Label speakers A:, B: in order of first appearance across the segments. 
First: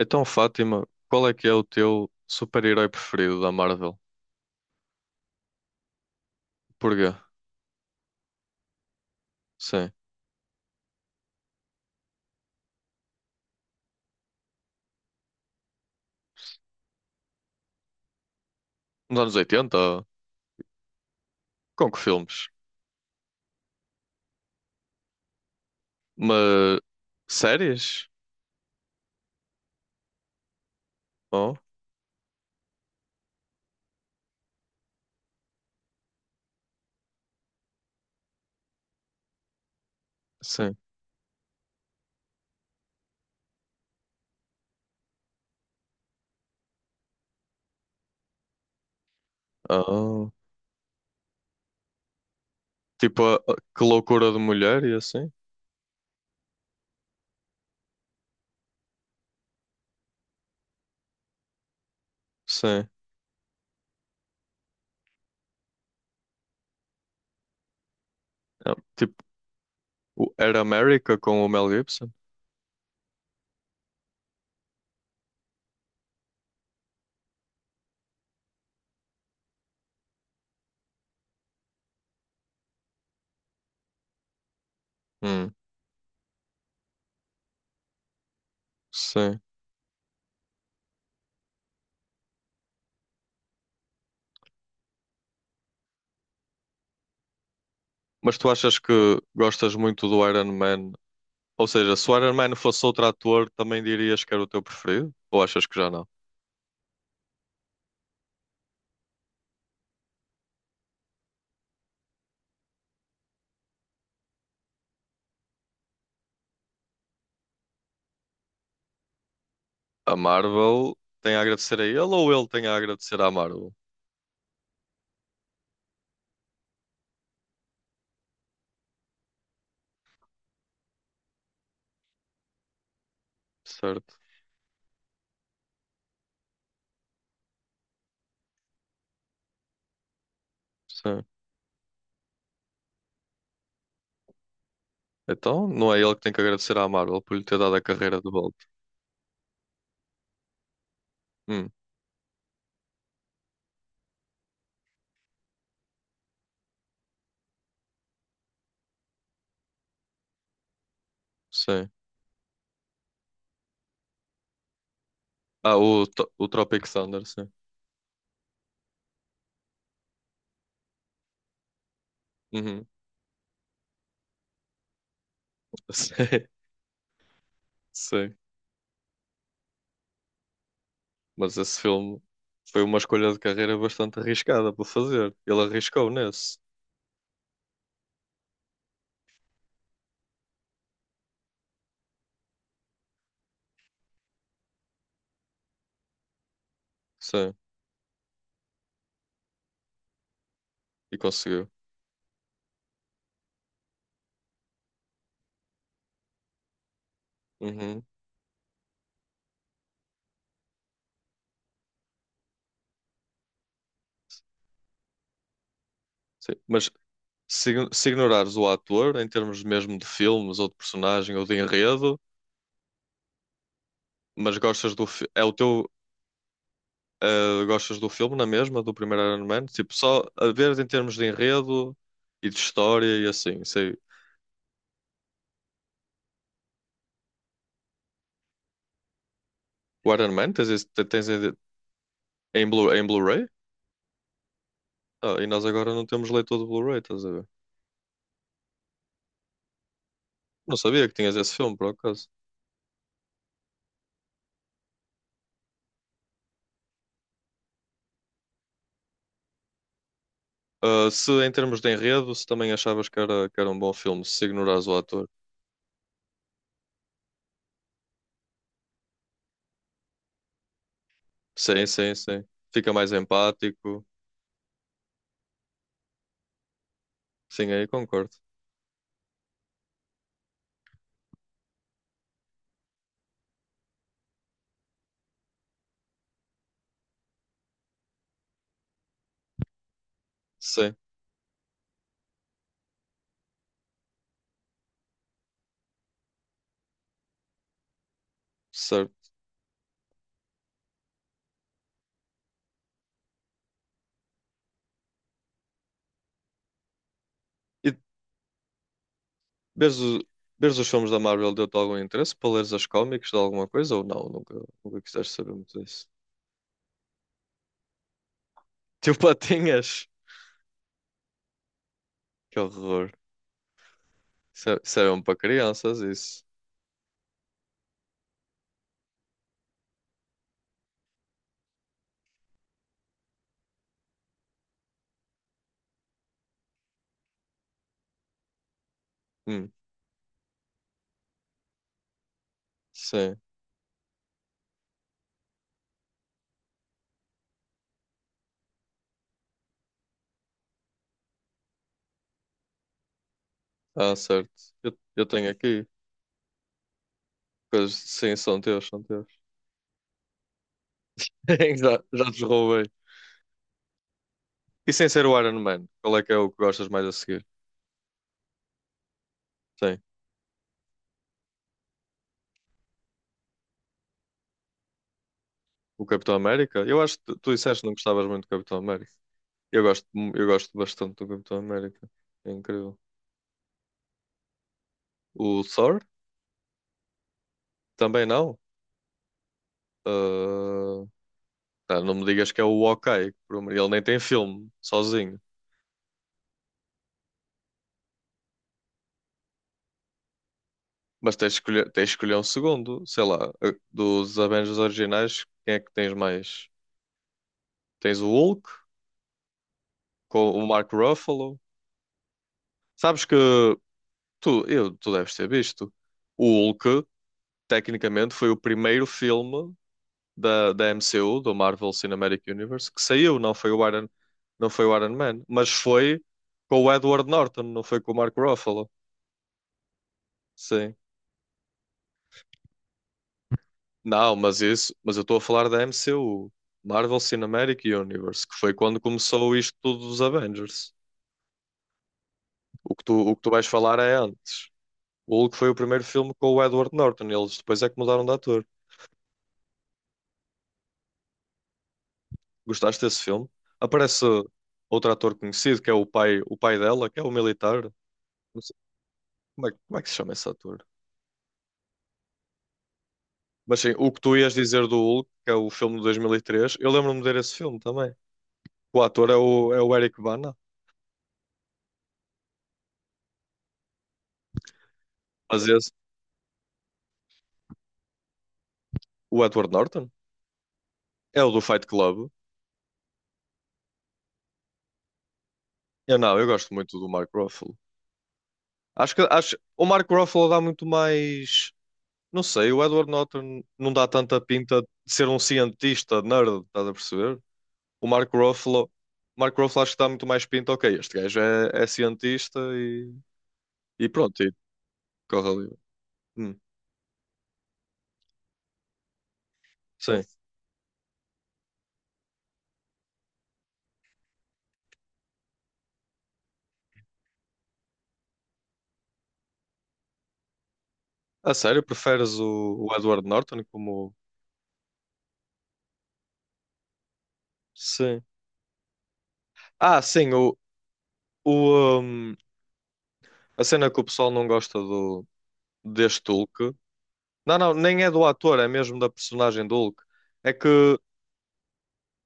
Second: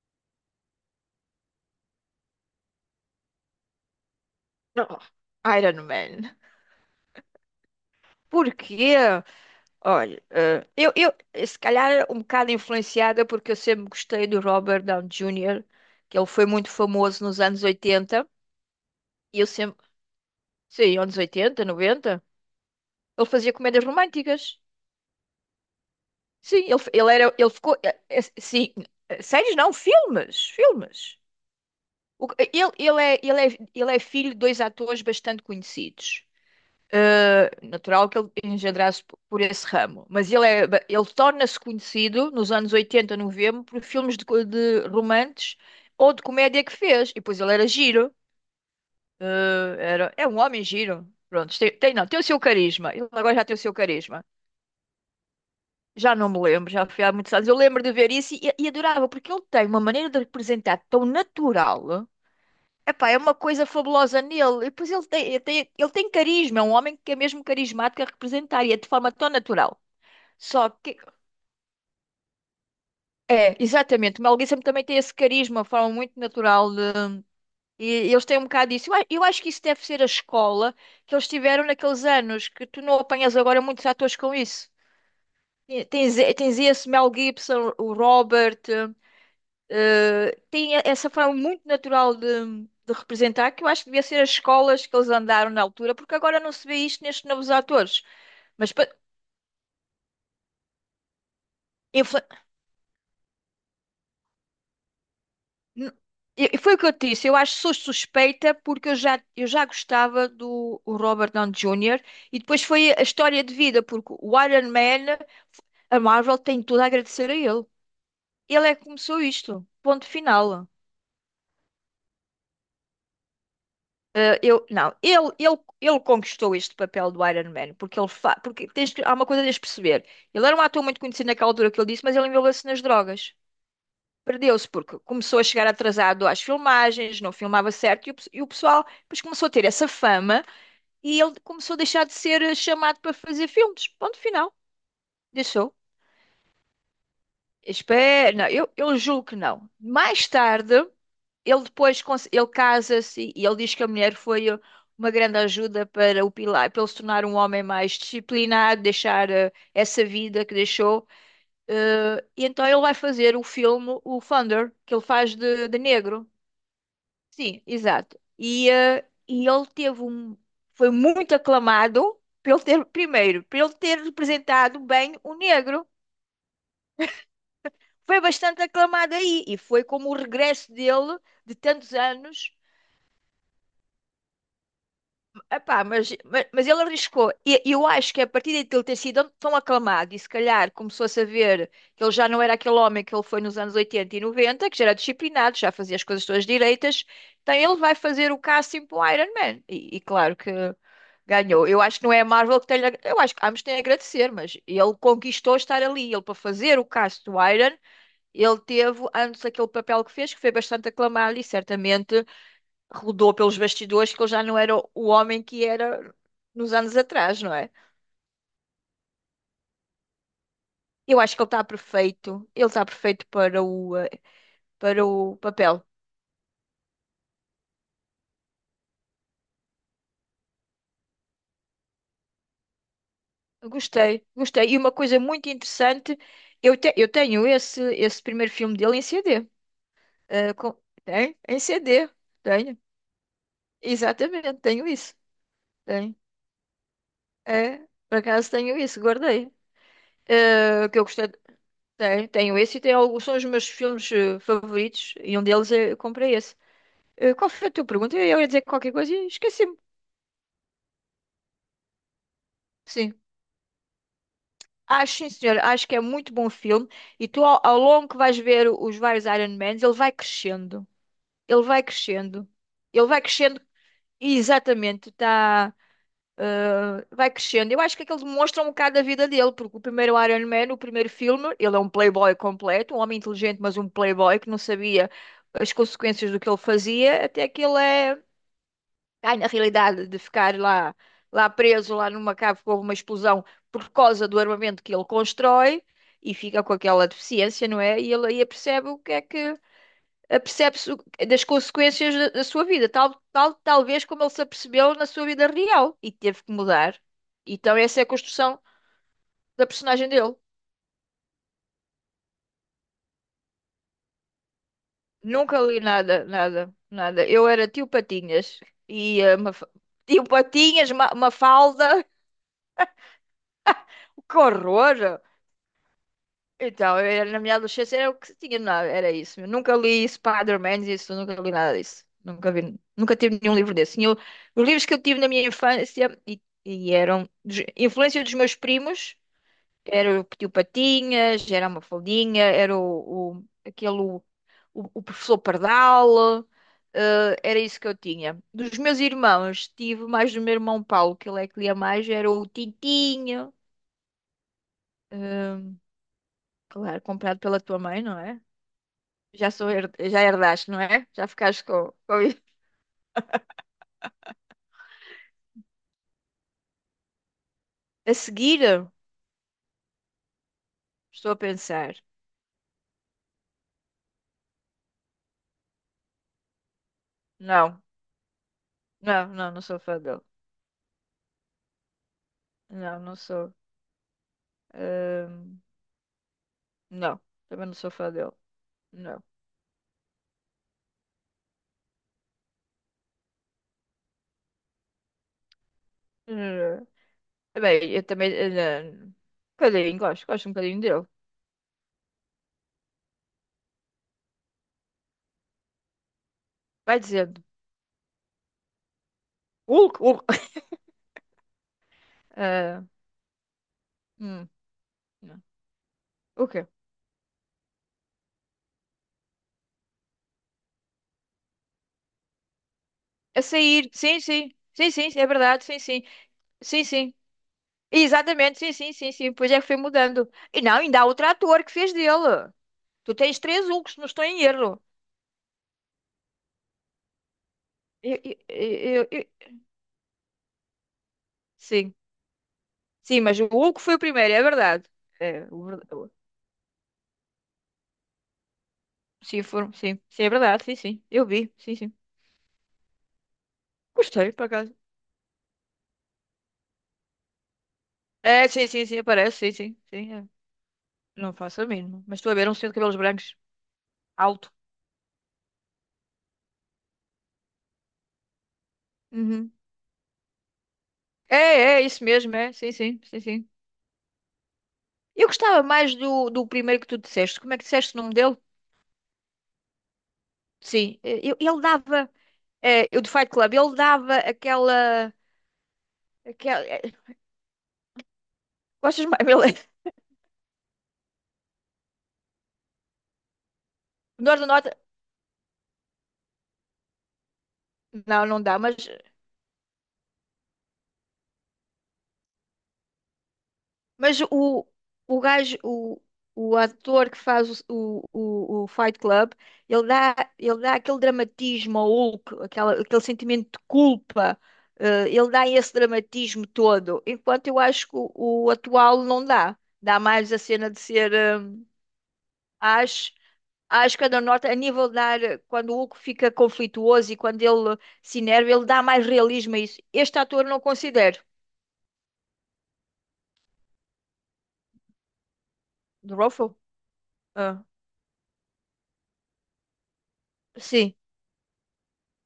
A: Então, Fátima, qual é que é o teu super-herói preferido da Marvel?
B: Oh, Iron Man.
A: Porquê?
B: Porquê?
A: Sim.
B: Olha, eu se calhar um bocado influenciada porque eu sempre gostei do Robert Downey Jr., que ele foi muito famoso nos anos 80
A: Nos anos
B: e eu
A: 80?
B: sempre, sim, anos 80
A: Com que
B: 90.
A: filmes?
B: Ele fazia comédias românticas. Sim, ele,
A: Mas...
B: f- ele era, ele ficou,
A: Séries?
B: sim, séries não, filmes, filmes.
A: Oh,
B: Ele é filho de dois atores bastante conhecidos. Natural que ele engendrasse por esse ramo, mas ele, é,
A: sim.
B: ba- ele torna-se conhecido nos anos 80, 90 por filmes de romances ou de comédia que fez, e depois ele era giro, é
A: Oh.
B: um homem giro, pronto, não, tem o seu carisma, ele
A: Tipo,
B: agora já tem o seu
A: Que
B: carisma,
A: Loucura de Mulher e assim?
B: já não me lembro, já foi há muitos anos, eu lembro de ver isso e adorava, porque ele tem uma maneira de representar tão natural.
A: Sim.
B: Epá, é uma coisa fabulosa nele. E depois ele tem carisma, é um homem que é mesmo carismático a representar e
A: Ah,
B: é de forma
A: tipo,
B: tão natural.
A: o Era
B: Só que.
A: América com o Mel Gibson?
B: É, exatamente. O Mel Gibson também tem esse carisma, uma forma muito natural de. E eles têm um bocado disso. Eu acho que isso deve ser a escola que eles tiveram naqueles anos, que tu não apanhas agora muitos atores com isso.
A: Hum,
B: E tens esse Mel Gibson, o Robert.
A: sim.
B: Tem essa forma muito natural de representar, que eu acho que devia ser as escolas que eles andaram na altura, porque agora não se vê isto nestes novos atores.
A: Mas tu
B: Mas
A: achas
B: pa-
A: que gostas muito do Iron Man? Ou seja,
B: eu,
A: se o
B: fa-
A: Iron Man fosse outro ator, também dirias que era o teu preferido? Ou achas que já
B: n-
A: não?
B: eu- foi o que eu te disse, eu acho que sou suspeita porque eu já gostava do o Robert Downey Jr. e depois foi a história de vida, porque o Iron Man, a Marvel tem tudo a agradecer a ele. Ele é que começou isto, ponto
A: A
B: final.
A: Marvel tem a agradecer a ele ou ele tem a agradecer à Marvel?
B: Não, ele conquistou este papel do Iron Man. Porque ele fa... porque tens que- Há uma coisa que tens de perceber. Ele era um ator muito conhecido naquela altura que ele disse, mas ele envolveu-se nas drogas.
A: Certo,
B: Perdeu-se porque começou a chegar atrasado às filmagens, não filmava certo, e o pessoal depois começou a ter essa fama e
A: sim.
B: ele começou a deixar de ser chamado para fazer filmes. Ponto final.
A: Então,
B: Deixou.
A: não é ele que tem que agradecer à Marvel por lhe ter dado a carreira de
B: Espera, não,
A: volta.
B: eu julgo que não. Mais tarde. Ele
A: Hum,
B: depois ele casa-se e ele diz que a mulher foi uma grande ajuda para o Pilar, para ele se tornar um homem mais disciplinado, deixar essa vida que deixou.
A: sim.
B: E então ele vai fazer o filme, o Thunder, que ele faz de,
A: Ah,
B: de negro.
A: O Tropic Thunder, sim.
B: Sim, exato. E ele teve um, foi muito aclamado pelo ter,
A: Uhum.
B: primeiro, pelo ter representado bem o negro. Foi
A: Sim, sim.
B: bastante aclamado aí e foi como o regresso dele de
A: Mas esse
B: tantos
A: filme
B: anos.
A: foi uma escolha de carreira bastante arriscada para fazer. Ele
B: Epá, mas,
A: arriscou
B: mas,
A: nesse.
B: mas ele arriscou. E eu acho que a partir de ele ter sido tão aclamado e se calhar começou a saber que ele já não era aquele homem que ele foi nos anos 80 e 90, que já era disciplinado, já fazia as coisas todas direitas,
A: Sim,
B: então ele vai fazer o casting para o Iron Man. E claro que
A: e
B: ganhou.
A: conseguiu.
B: Eu acho que não é a Marvel que tem. Eu acho que ambos têm a agradecer, mas ele conquistou estar ali. Ele, para fazer o casting do Iron,
A: Uhum.
B: ele teve antes aquele papel que fez, que foi bastante aclamado e certamente rodou pelos bastidores que ele já não era o homem que era
A: Sim.
B: nos
A: Mas
B: anos atrás, não é?
A: se ignorares o ator, em termos mesmo de filmes ou de
B: Eu acho
A: personagem
B: que
A: ou
B: ele
A: de
B: está
A: enredo,
B: perfeito. Ele está perfeito para o, eh,
A: mas gostas
B: para
A: do filme.
B: o
A: É o
B: papel.
A: teu. Gostas do filme na mesma, do primeiro Iron Man? Tipo, só a ver em termos de enredo e de história e assim. Sei.
B: Gostei, gostei. E uma coisa muito interessante, eu tenho esse primeiro filme dele em CD.
A: O Iron Man
B: Eh,
A: tens,
B: com-
A: tens
B: Tem?
A: em,
B: Em CD.
A: em
B: Tenho.
A: Blu, em Blu-ray?
B: Exatamente, tenho isso.
A: Ah, e nós agora não
B: Tenho.
A: temos leitor de Blu-ray, estás a ver?
B: É, por acaso tenho isso, guardei.
A: Não
B: Que eu
A: sabia que
B: gostei.
A: tinhas esse filme, por
B: Tenho,
A: acaso.
B: tenho esse e tenho alguns, são os meus filmes favoritos e um deles é, eu comprei esse. Qual foi a tua pergunta? Eu ia dizer qualquer coisa e esqueci-me.
A: Se em termos de enredo, se também achavas
B: Sim.
A: que era um bom filme, se ignorares o
B: Acho,
A: ator.
B: sim, senhora. Acho que é muito bom filme. E tu, ao longo que vais ver os vários Iron Mans, ele vai crescendo. Ele vai
A: Sim, sim, sim.
B: crescendo.
A: Fica
B: Ele
A: mais
B: vai crescendo.
A: empático.
B: Exatamente. Tá. Vai
A: Sim,
B: crescendo. Eu
A: aí
B: acho que aquilo
A: concordo.
B: demonstra um bocado a vida dele, porque o primeiro Iron Man, o primeiro filme, ele é um playboy completo, um homem inteligente, mas um playboy que não sabia as consequências do que ele fazia, até que ele é. Ai, na realidade, de ficar lá,
A: Sim,
B: lá preso, lá numa cave com uma explosão por causa do armamento que ele constrói e fica com aquela deficiência, não é? E ele aí percebe o que é
A: certo.
B: que apercebe-se das consequências da sua vida, talvez como ele se apercebeu na sua vida real e teve que mudar. Então,
A: E
B: essa é a construção da
A: vês,
B: personagem dele.
A: vês os filmes da Marvel deu-te algum interesse para leres as cómics de alguma coisa ou não? Nunca, nunca quiseste saber
B: Nunca li
A: muito disso.
B: nada, nada, nada. Eu era tio Patinhas
A: Tipo,
B: e eh, Maf-
A: patinhas!
B: tio Patinhas, uma, uma falda,
A: Que horror.
B: que
A: Isso é
B: horror!
A: mesmo para crianças, isso.
B: Então, na minha adolescência era o que tinha, não, era isso. Eu nunca li Spider-Man, isso, nunca li nada disso. Nunca vi, nunca tive nenhum livro desse. Tinha os livros que eu tive na minha infância e eram influência dos meus primos,
A: Hum,
B: era o Tio Patinhas, era a Mafaldinha, era o,
A: sim.
B: o- aquele o, o professor Pardal, era isso que eu tinha. Dos meus irmãos, tive mais do meu irmão Paulo, que ele é que lia mais, era o Tintinho,
A: Ah, certo. Eu tenho
B: eh,
A: aqui.
B: claro, comprado pela tua
A: Coisas,
B: mãe, não
A: sim,
B: é?
A: são teus, são teus.
B: Já herdaste, não é? Já ficaste com,
A: Já,
B: com
A: já
B: isso.
A: te roubei. E sem ser o Iron Man, qual é que é o que gostas mais a seguir?
B: A seguir,
A: Sim.
B: estou a pensar.
A: O Capitão América? Eu acho que tu disseste
B: Não,
A: que não gostavas muito do Capitão América.
B: não, não, não sou
A: Eu
B: fã
A: gosto,
B: dele.
A: eu gosto bastante do Capitão América. É incrível.
B: Não, não sou. Ahm,
A: O Thor?
B: não, também não sou fã
A: Também
B: dele.
A: não?
B: Não.
A: Ah, tá, não me digas que é o Hawkeye, por amor- ele nem tem filme, sozinho.
B: Bem, eu também. Não. Um bocadinho, gosto um bocadinho dele.
A: Mas tens de escolher um segundo, sei lá, dos Avengers originais, quem é que tens mais?
B: Vai dizendo.
A: Tens o Hulk,
B: Hulk, Hulk.
A: com o Mark Ruffalo.
B: Ah,
A: Sabes que
B: hum,
A: tu, eu, tu deves
B: não.
A: ter visto. O
B: O quê?
A: Hulk, tecnicamente, foi o primeiro filme da MCU, do Marvel Cinematic Universe, que saiu,
B: A
A: não foi
B: sair,
A: o Iron,
B: sim, sim.
A: não foi
B: Sim,
A: o
B: sim,
A: Iron
B: é
A: Man,
B: verdade,
A: mas
B: sim, sim.
A: foi com
B: Sim,
A: o
B: sim.
A: Edward Norton, não foi com o Mark
B: Exatamente, sim,
A: Ruffalo.
B: sim, sim, sim. Pois é que foi mudando. E não,
A: Sim.
B: ainda há outro ator que fez dele. Tu tens três Hulks, não estou
A: Não,
B: em
A: mas
B: erro.
A: isso, mas eu estou a falar da MCU, Marvel Cinematic
B: Eu- eu-
A: Universe, que foi quando
B: eu- eu-
A: começou isto tudo dos Avengers.
B: Sim, sim,
A: O
B: mas
A: que
B: o
A: tu vais
B: Hulk foi
A: falar
B: o
A: é
B: primeiro, é
A: antes.
B: verdade.
A: O
B: É,
A: Hulk
B: o
A: foi o
B: ver-
A: primeiro
B: o-
A: filme com o Edward Norton, e eles depois é que mudaram de ator.
B: Sim, foram, sim, sim, é verdade, sim, sim. Eu vi, sim, sim.
A: Gostaste desse filme? Aparece
B: Gostei, por acaso.
A: outro ator conhecido, que é o pai dela, que é o militar.
B: É,
A: Não
B: sim,
A: sei,
B: sim, sim, aparece, sim, sim,
A: como é que
B: sim.
A: se
B: É.
A: chama esse ator?
B: Não faço a mínima. Mas estou a ver um senhor de cabelos brancos,
A: Mas sim, o que tu
B: alto.
A: ias dizer do Hulk, que é o filme de 2003, eu lembro-me de ver esse filme também. O ator é
B: Uhum.
A: é o Eric Bana,
B: É, é, isso mesmo, é. Sim, sim, sim, sim. Eu gostava
A: mas esse,
B: mais do primeiro que tu disseste. Como é que disseste o nome dele?
A: o Edward Norton,
B: Sim,
A: é o
B: ele
A: do Fight
B: dava.
A: Club.
B: Eu do Fight Club, ele dava aquela.
A: Eu não, eu
B: aquela
A: gosto
B: eh,
A: muito do Mark Ruffalo.
B: Gostas
A: Acho
B: mais?
A: que acho, o Mark Ruffalo dá muito mais. Não sei, o Edward Norton não dá tanta
B: Norte do Norte.
A: pinta de ser um cientista nerd, estás a perceber? O
B: Não,
A: Mark
B: não dá, mas,
A: Ruffalo, Mark Ruffalo acho que dá muito mais pinta. Ok, este gajo é, é cientista e
B: mas
A: pronto, e
B: o
A: corre
B: gajo,
A: ali.
B: o,
A: Hum,
B: o ator que faz o Fight Club, ele dá,
A: sim.
B: ele dá aquele dramatismo ao Hulk, aquele sentimento de culpa, ele dá esse dramatismo todo, enquanto eu acho que o atual não dá. Dá mais a cena de ser. eh,
A: A sério, preferes o
B: acho,
A: Edward Norton
B: acho que a
A: como.
B: da Norte, a nível de dar, quando o Hulk fica conflituoso e quando ele se
A: Sim.
B: enerva, ele dá mais realismo a isso.
A: Ah,
B: Este
A: sim,
B: ator não considero.
A: o, hum, a cena que o pessoal não gosta do,
B: Do
A: deste
B: Ruffalo?
A: Hulk. Não, não, nem é do ator, é mesmo da personagem do Hulk. É
B: Sim,
A: que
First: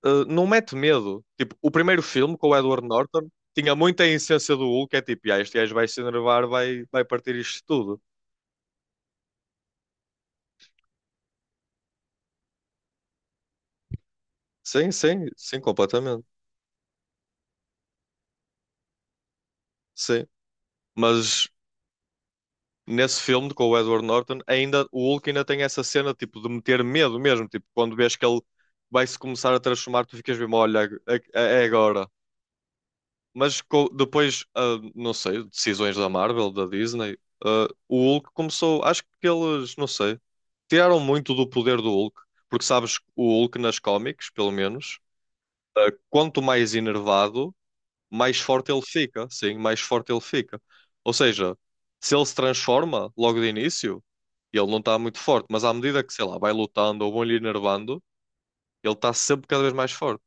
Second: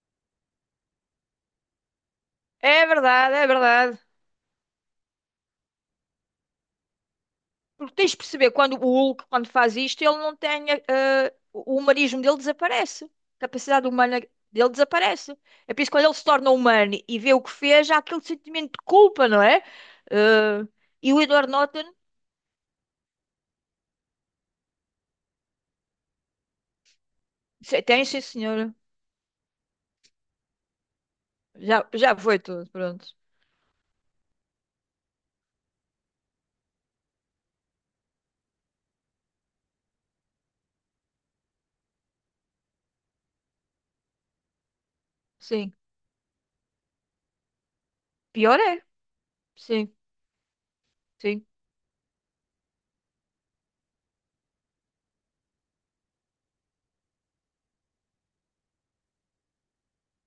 A: não mete medo. Tipo, o primeiro filme com o Edward
B: é
A: Norton
B: verdade, é
A: tinha
B: verdade.
A: muita essência do Hulk, é tipo, ah, este gajo vai se enervar, vai, vai partir isto
B: Porque
A: tudo.
B: tens de perceber, quando o Hulk, quando faz isto, ele não tem. O humanismo dele desaparece. A capacidade humana dele
A: Sim, sim,
B: desaparece.
A: sim,
B: É por isso que quando ele se
A: completamente.
B: torna humano e vê o que fez, há aquele sentimento de culpa, não é?
A: Sim.
B: Eh, e o
A: Mas
B: Edward Norton
A: nesse filme com o Edward Norton, ainda o Hulk ainda tem essa cena tipo de meter medo mesmo, tipo, quando
B: tem,
A: vês
B: sim,
A: que ele
B: senhora.
A: vai se começar a transformar, tu ficas mesmo, olha, é, é
B: Já,
A: agora.
B: já foi tudo, pronto.
A: Mas depois, ah, não sei, decisões da Marvel, da Disney, ah, o Hulk começou. Acho que eles, não sei, tiraram muito do poder do Hulk. Porque sabes, o Hulk nas cómics, pelo menos,
B: Sim.
A: ah, quanto mais enervado, mais
B: Pior
A: forte ele
B: é.
A: fica. Sim, mais
B: Sim,
A: forte ele fica. Ou
B: sim,
A: seja, se ele se transforma logo de início, ele não está muito forte. Mas à medida que, sei lá, vai lutando ou vão-lhe enervando, ele está sempre cada vez mais forte.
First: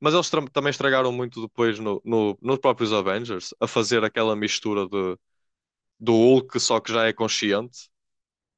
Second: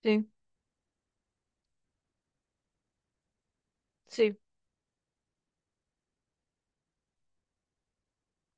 A: Mas eles
B: sim,
A: também estragaram muito depois nos próprios Avengers, a fazer aquela
B: sim.
A: mistura de, do Hulk, só que já é consciente.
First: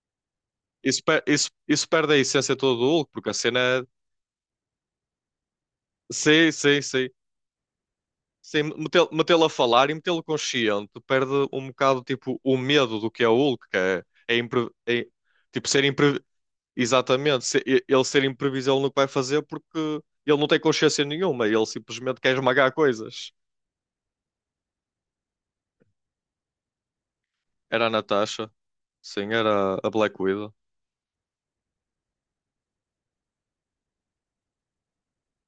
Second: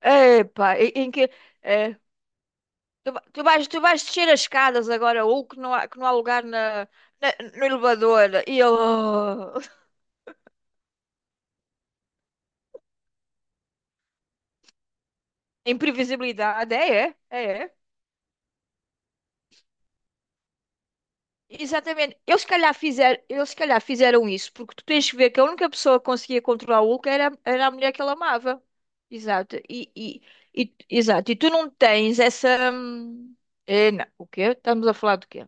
B: Epá, em,
A: Isso,
B: em que.
A: isso
B: eh,
A: perde a essência toda do Hulk,
B: Tu, va-
A: porque a
B: tu
A: cena
B: vais, tu
A: é.
B: vais descer as escadas agora, ou que não há lugar
A: Sim, sim, sim.
B: no elevador. E
A: Sim,
B: eu.
A: metê-lo a falar e metê-lo consciente perde um bocado tipo o medo do que é o Hulk, que é, é, tipo ser impre,
B: Imprevisibilidade. É, é,
A: exatamente,
B: é, é.
A: ele ser imprevisível no que vai fazer porque ele não tem consciência nenhuma, ele
B: Exatamente.
A: simplesmente quer
B: Eles se
A: esmagar
B: calhar fizeram,
A: coisas.
B: eles se calhar fizeram isso, porque tu tens que ver que a única pessoa que conseguia controlar o Hulk era a
A: Era a
B: mulher que ele
A: Natasha,
B: amava.
A: sim,
B: Exato.
A: era a
B: E,
A: Black
B: e,
A: Widow.
B: e- exato. E tu não tens essa. É, não. O quê? Estamos a falar do quê?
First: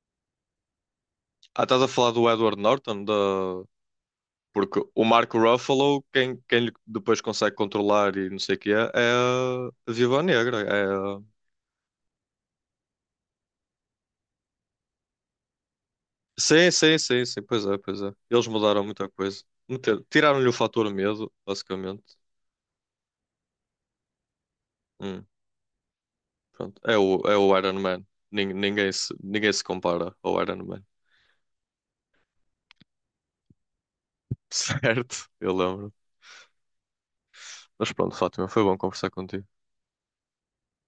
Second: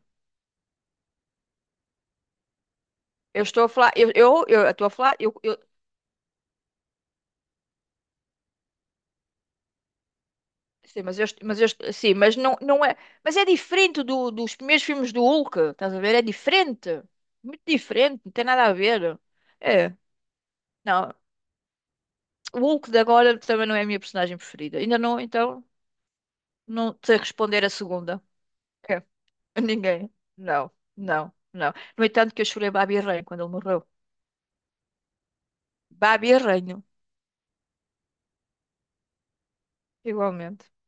A: Ah, estás a falar do Edward Norton? Da...
B: Eu estou a falar. Eu
A: Porque
B: estou a
A: o
B: falar. eu,
A: Marco Ruffalo, quem, quem lhe depois consegue controlar e não sei o que é, é a Viúva Negra. É...
B: Sim, mas eu,
A: a-
B: est- mas eu, est- sim, mas não, não é. Mas é diferente dos primeiros filmes do Hulk, estás a ver? É
A: Sim, sim,
B: diferente.
A: sim, sim,
B: Muito
A: pois é, pois é.
B: diferente, não tem
A: Eles
B: nada a
A: mudaram muita
B: ver.
A: coisa.
B: É.
A: Meter- Tiraram-lhe o fator
B: Não,
A: medo, basicamente.
B: o Hulk de agora também não é a minha personagem preferida. Ainda não,
A: Hum,
B: então,
A: pronto. É
B: não sei
A: o, é o
B: responder a
A: Iron Man.
B: segunda.
A: Nin-
B: É.
A: ninguém se
B: Ninguém.
A: compara ao Iron
B: Não,
A: Man.
B: não, não. No entanto, que eu chorei Babi Ranho quando ele morreu.
A: Certo, eu lembro.
B: Babi Ranho,
A: Mas pronto, Fátima, foi bom conversar contigo.
B: igualmente.